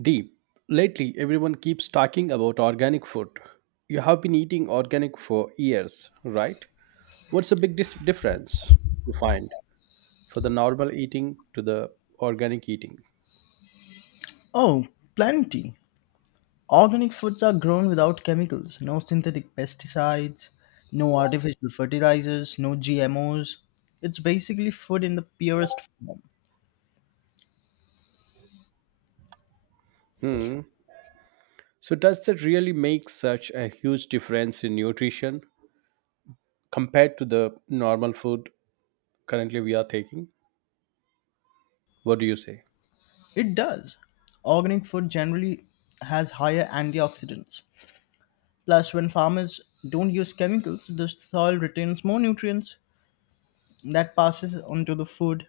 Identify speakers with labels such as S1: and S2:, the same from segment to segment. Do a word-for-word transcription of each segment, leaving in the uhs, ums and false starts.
S1: Deep. Lately, everyone keeps talking about organic food. You have been eating organic for years, right? What's the big dis- difference you find for the normal eating to the organic eating?
S2: Oh, plenty. Organic foods are grown without chemicals, no synthetic pesticides, no artificial fertilizers, no G M Os. It's basically food in the purest form.
S1: Hmm. So, does that really make such a huge difference in nutrition compared to the normal food currently we are taking? What do you say?
S2: It does. Organic food generally has higher antioxidants. Plus, when farmers don't use chemicals, the soil retains more nutrients that passes onto the food.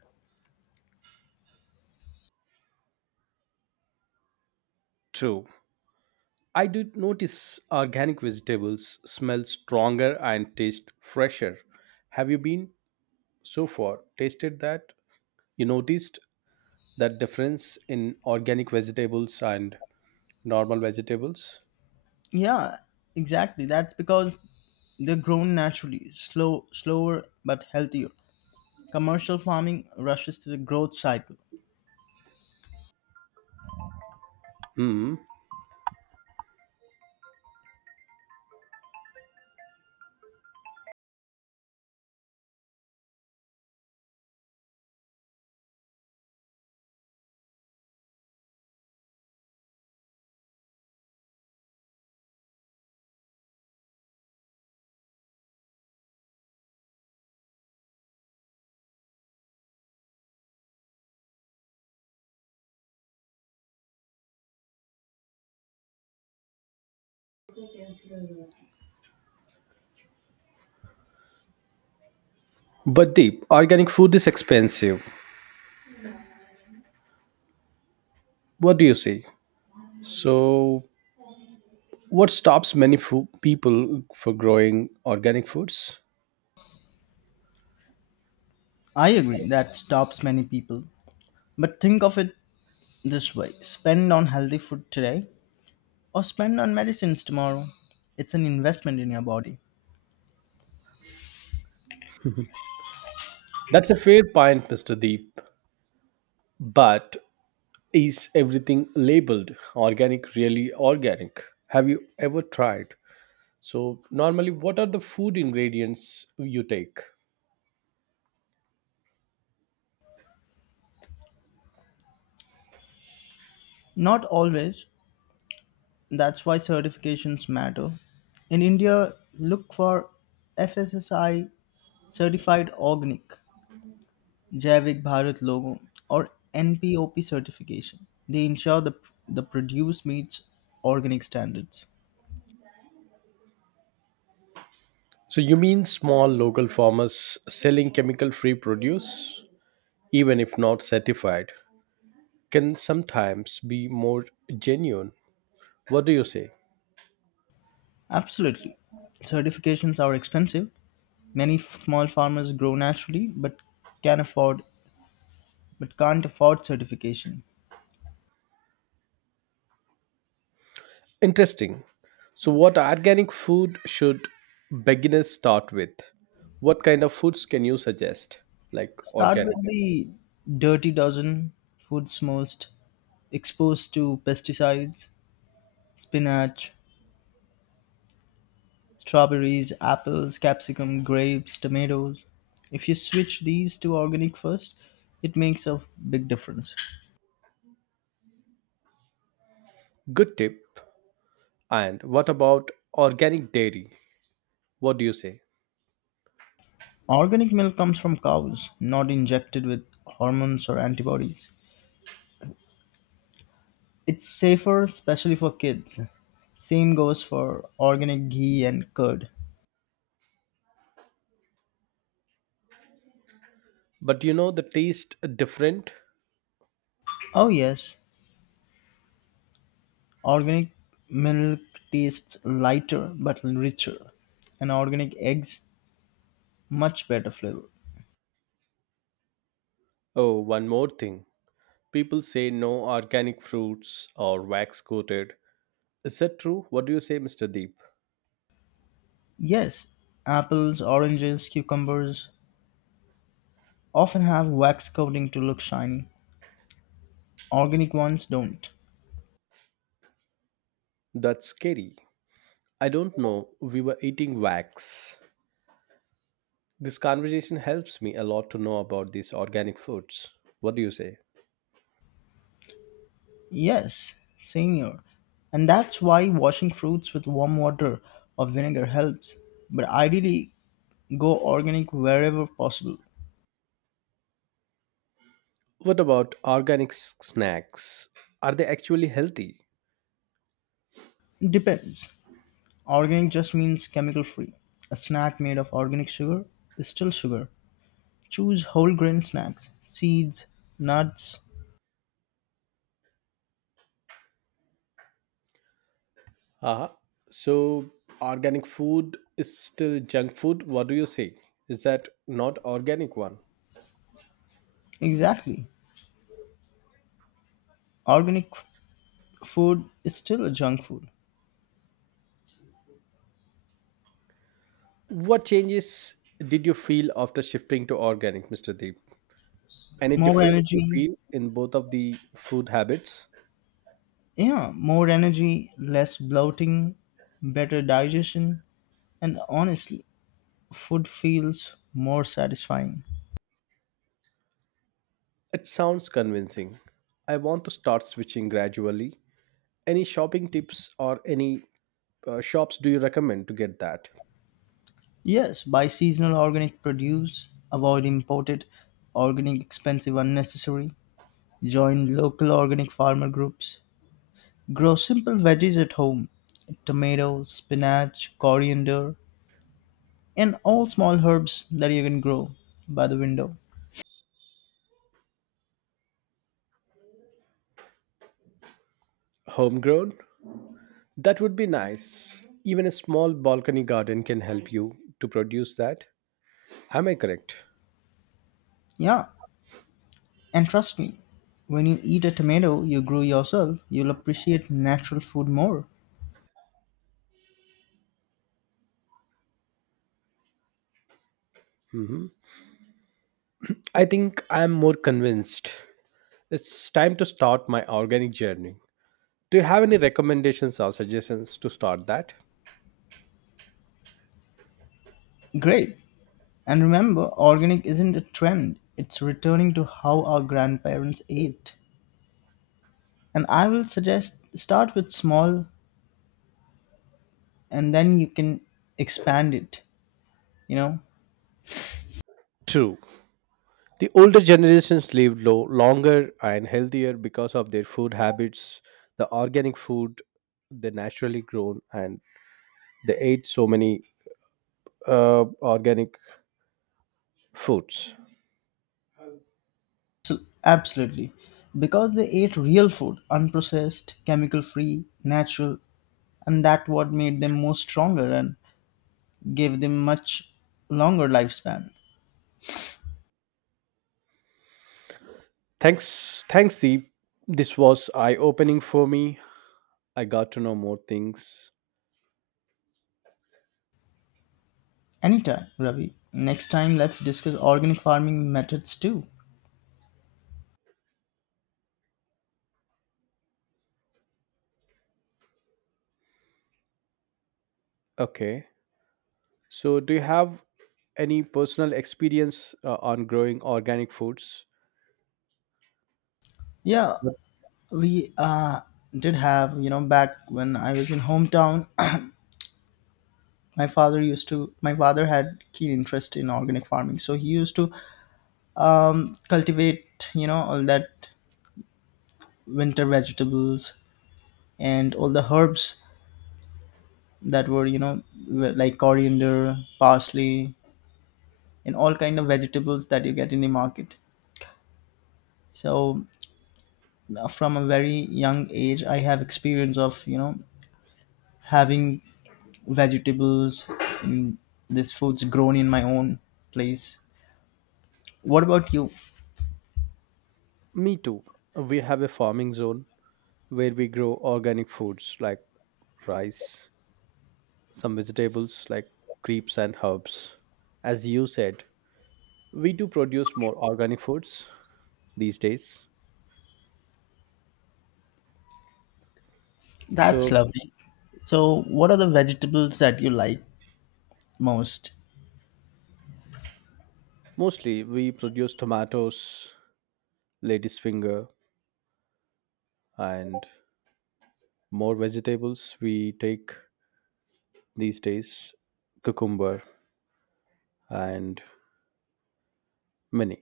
S1: True. I did notice organic vegetables smell stronger and taste fresher. Have you been so far tasted that you noticed that difference in organic vegetables and normal vegetables?
S2: Yeah, exactly. That's because they're grown naturally, slow, slower but healthier. Commercial farming rushes to the growth cycle.
S1: Hmm. But deep, organic food is expensive. What do you say? So what stops many fo- people for growing organic foods?
S2: I agree that stops many people. But think of it this way, spend on healthy food today or spend on medicines tomorrow. It's an investment in your body.
S1: That's a fair point, Mr. Deep. But is everything labeled organic really organic? Have you ever tried? So normally what are the food ingredients you take?
S2: Not always. That's why certifications matter. In India, look for F S S I certified organic, Jaivik Bharat logo, or N P O P certification. They ensure the, the produce meets organic standards.
S1: So you mean small local farmers selling chemical-free produce, even if not certified, can sometimes be more genuine. What do you say?
S2: Absolutely. Certifications are expensive. Many f- small farmers grow naturally but can afford but can't afford certification.
S1: Interesting. So what organic food should beginners start with? What kind of foods can you suggest? Like
S2: Start with
S1: organic.
S2: the dirty dozen foods most exposed to pesticides, spinach, strawberries, apples, capsicum, grapes, tomatoes. If you switch these to organic first, it makes a big difference.
S1: Good tip. And what about organic dairy? What do you say?
S2: Organic milk comes from cows, not injected with hormones or antibodies. It's safer, especially for kids. Same goes for organic ghee and curd.
S1: But you know the taste different?
S2: Oh, yes, organic milk tastes lighter but richer, and organic eggs, much better flavor.
S1: Oh, one more thing. People say no organic fruits or wax coated. Is that true? What do you say, mister Deep?
S2: Yes, apples, oranges, cucumbers often have wax coating to look shiny. Organic ones don't.
S1: That's scary. I don't know. We were eating wax. This conversation helps me a lot to know about these organic foods. What do you say?
S2: Yes, senior. And that's why washing fruits with warm water or vinegar helps. But ideally, go organic wherever possible.
S1: What about organic s- snacks? Are they actually healthy?
S2: Depends. Organic just means chemical free. A snack made of organic sugar is still sugar. Choose whole grain snacks, seeds, nuts.
S1: Ah, so organic food is still junk food. What do you say? Is that not organic one?
S2: Exactly. Organic f- food is still a junk food.
S1: What changes did you feel after shifting to organic, mister Deep? Any
S2: More
S1: difference you
S2: energy,
S1: feel in both of the food habits?
S2: yeah, more energy, less bloating, better digestion, and honestly, food feels more satisfying.
S1: It sounds convincing. I want to start switching gradually. Any shopping tips or any uh, shops do you recommend to get that?
S2: Yes, buy seasonal organic produce, avoid imported organic expensive unnecessary. Join local organic farmer groups. Grow simple veggies at home, tomato, spinach, coriander, and all small herbs that you can grow by the window.
S1: Homegrown? That would be nice. Even a small balcony garden can help you to produce that. Am I correct?
S2: Yeah, and trust me, when you eat a tomato you grew yourself, you'll appreciate natural food more.
S1: I think I am more convinced. It's time to start my organic journey. Do you have any recommendations or suggestions to start that?
S2: Great! And remember, organic isn't a trend, it's returning to how our grandparents ate. And I will suggest start with small and then you can expand it, you know,
S1: True. The older generations lived low, longer and healthier because of their food habits, the organic food they naturally grown, and they ate so many uh, organic foods.
S2: Absolutely. Because they ate real food, unprocessed, chemical free, natural, and that what made them more stronger and gave them much longer lifespan.
S1: Thanks, thanks, Deep. This was eye opening for me. I got to know more things.
S2: Anytime, Ravi. Next time let's discuss organic farming methods too.
S1: Okay, so do you have any personal experience uh, on growing organic foods?
S2: Yeah,
S1: Yep.
S2: we uh did have, you know, back when I was in hometown, my father used to my father had keen interest in organic farming. So he used to cultivate, you know, all that winter vegetables and all the herbs that were, you know, w- like coriander, parsley, and all kind of vegetables that you get in the market. So uh, from a very young age I have experience of, you know, having vegetables and this food's grown in my own place. What about you?
S1: Me too. We have a farming zone where we grow organic foods like rice, some vegetables like creeps and herbs. As you said, we do produce more organic foods these days.
S2: That's
S1: So
S2: lovely. So what are the vegetables that you like most?
S1: mostly we produce tomatoes, lady's finger, and more vegetables we take these days, cucumber and many.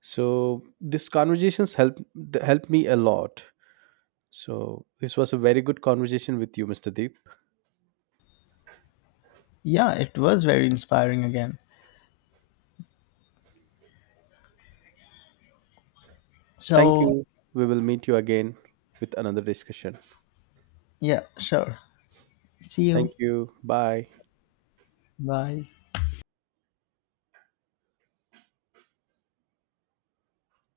S1: So these conversations help th- help me a lot. So this was a very good conversation with you, mister Deep.
S2: Yeah, it was very inspiring again.
S1: Thank
S2: So
S1: you. We will meet you again with another discussion.
S2: yeah, sure, see you.
S1: Thank you. Bye.
S2: Bye.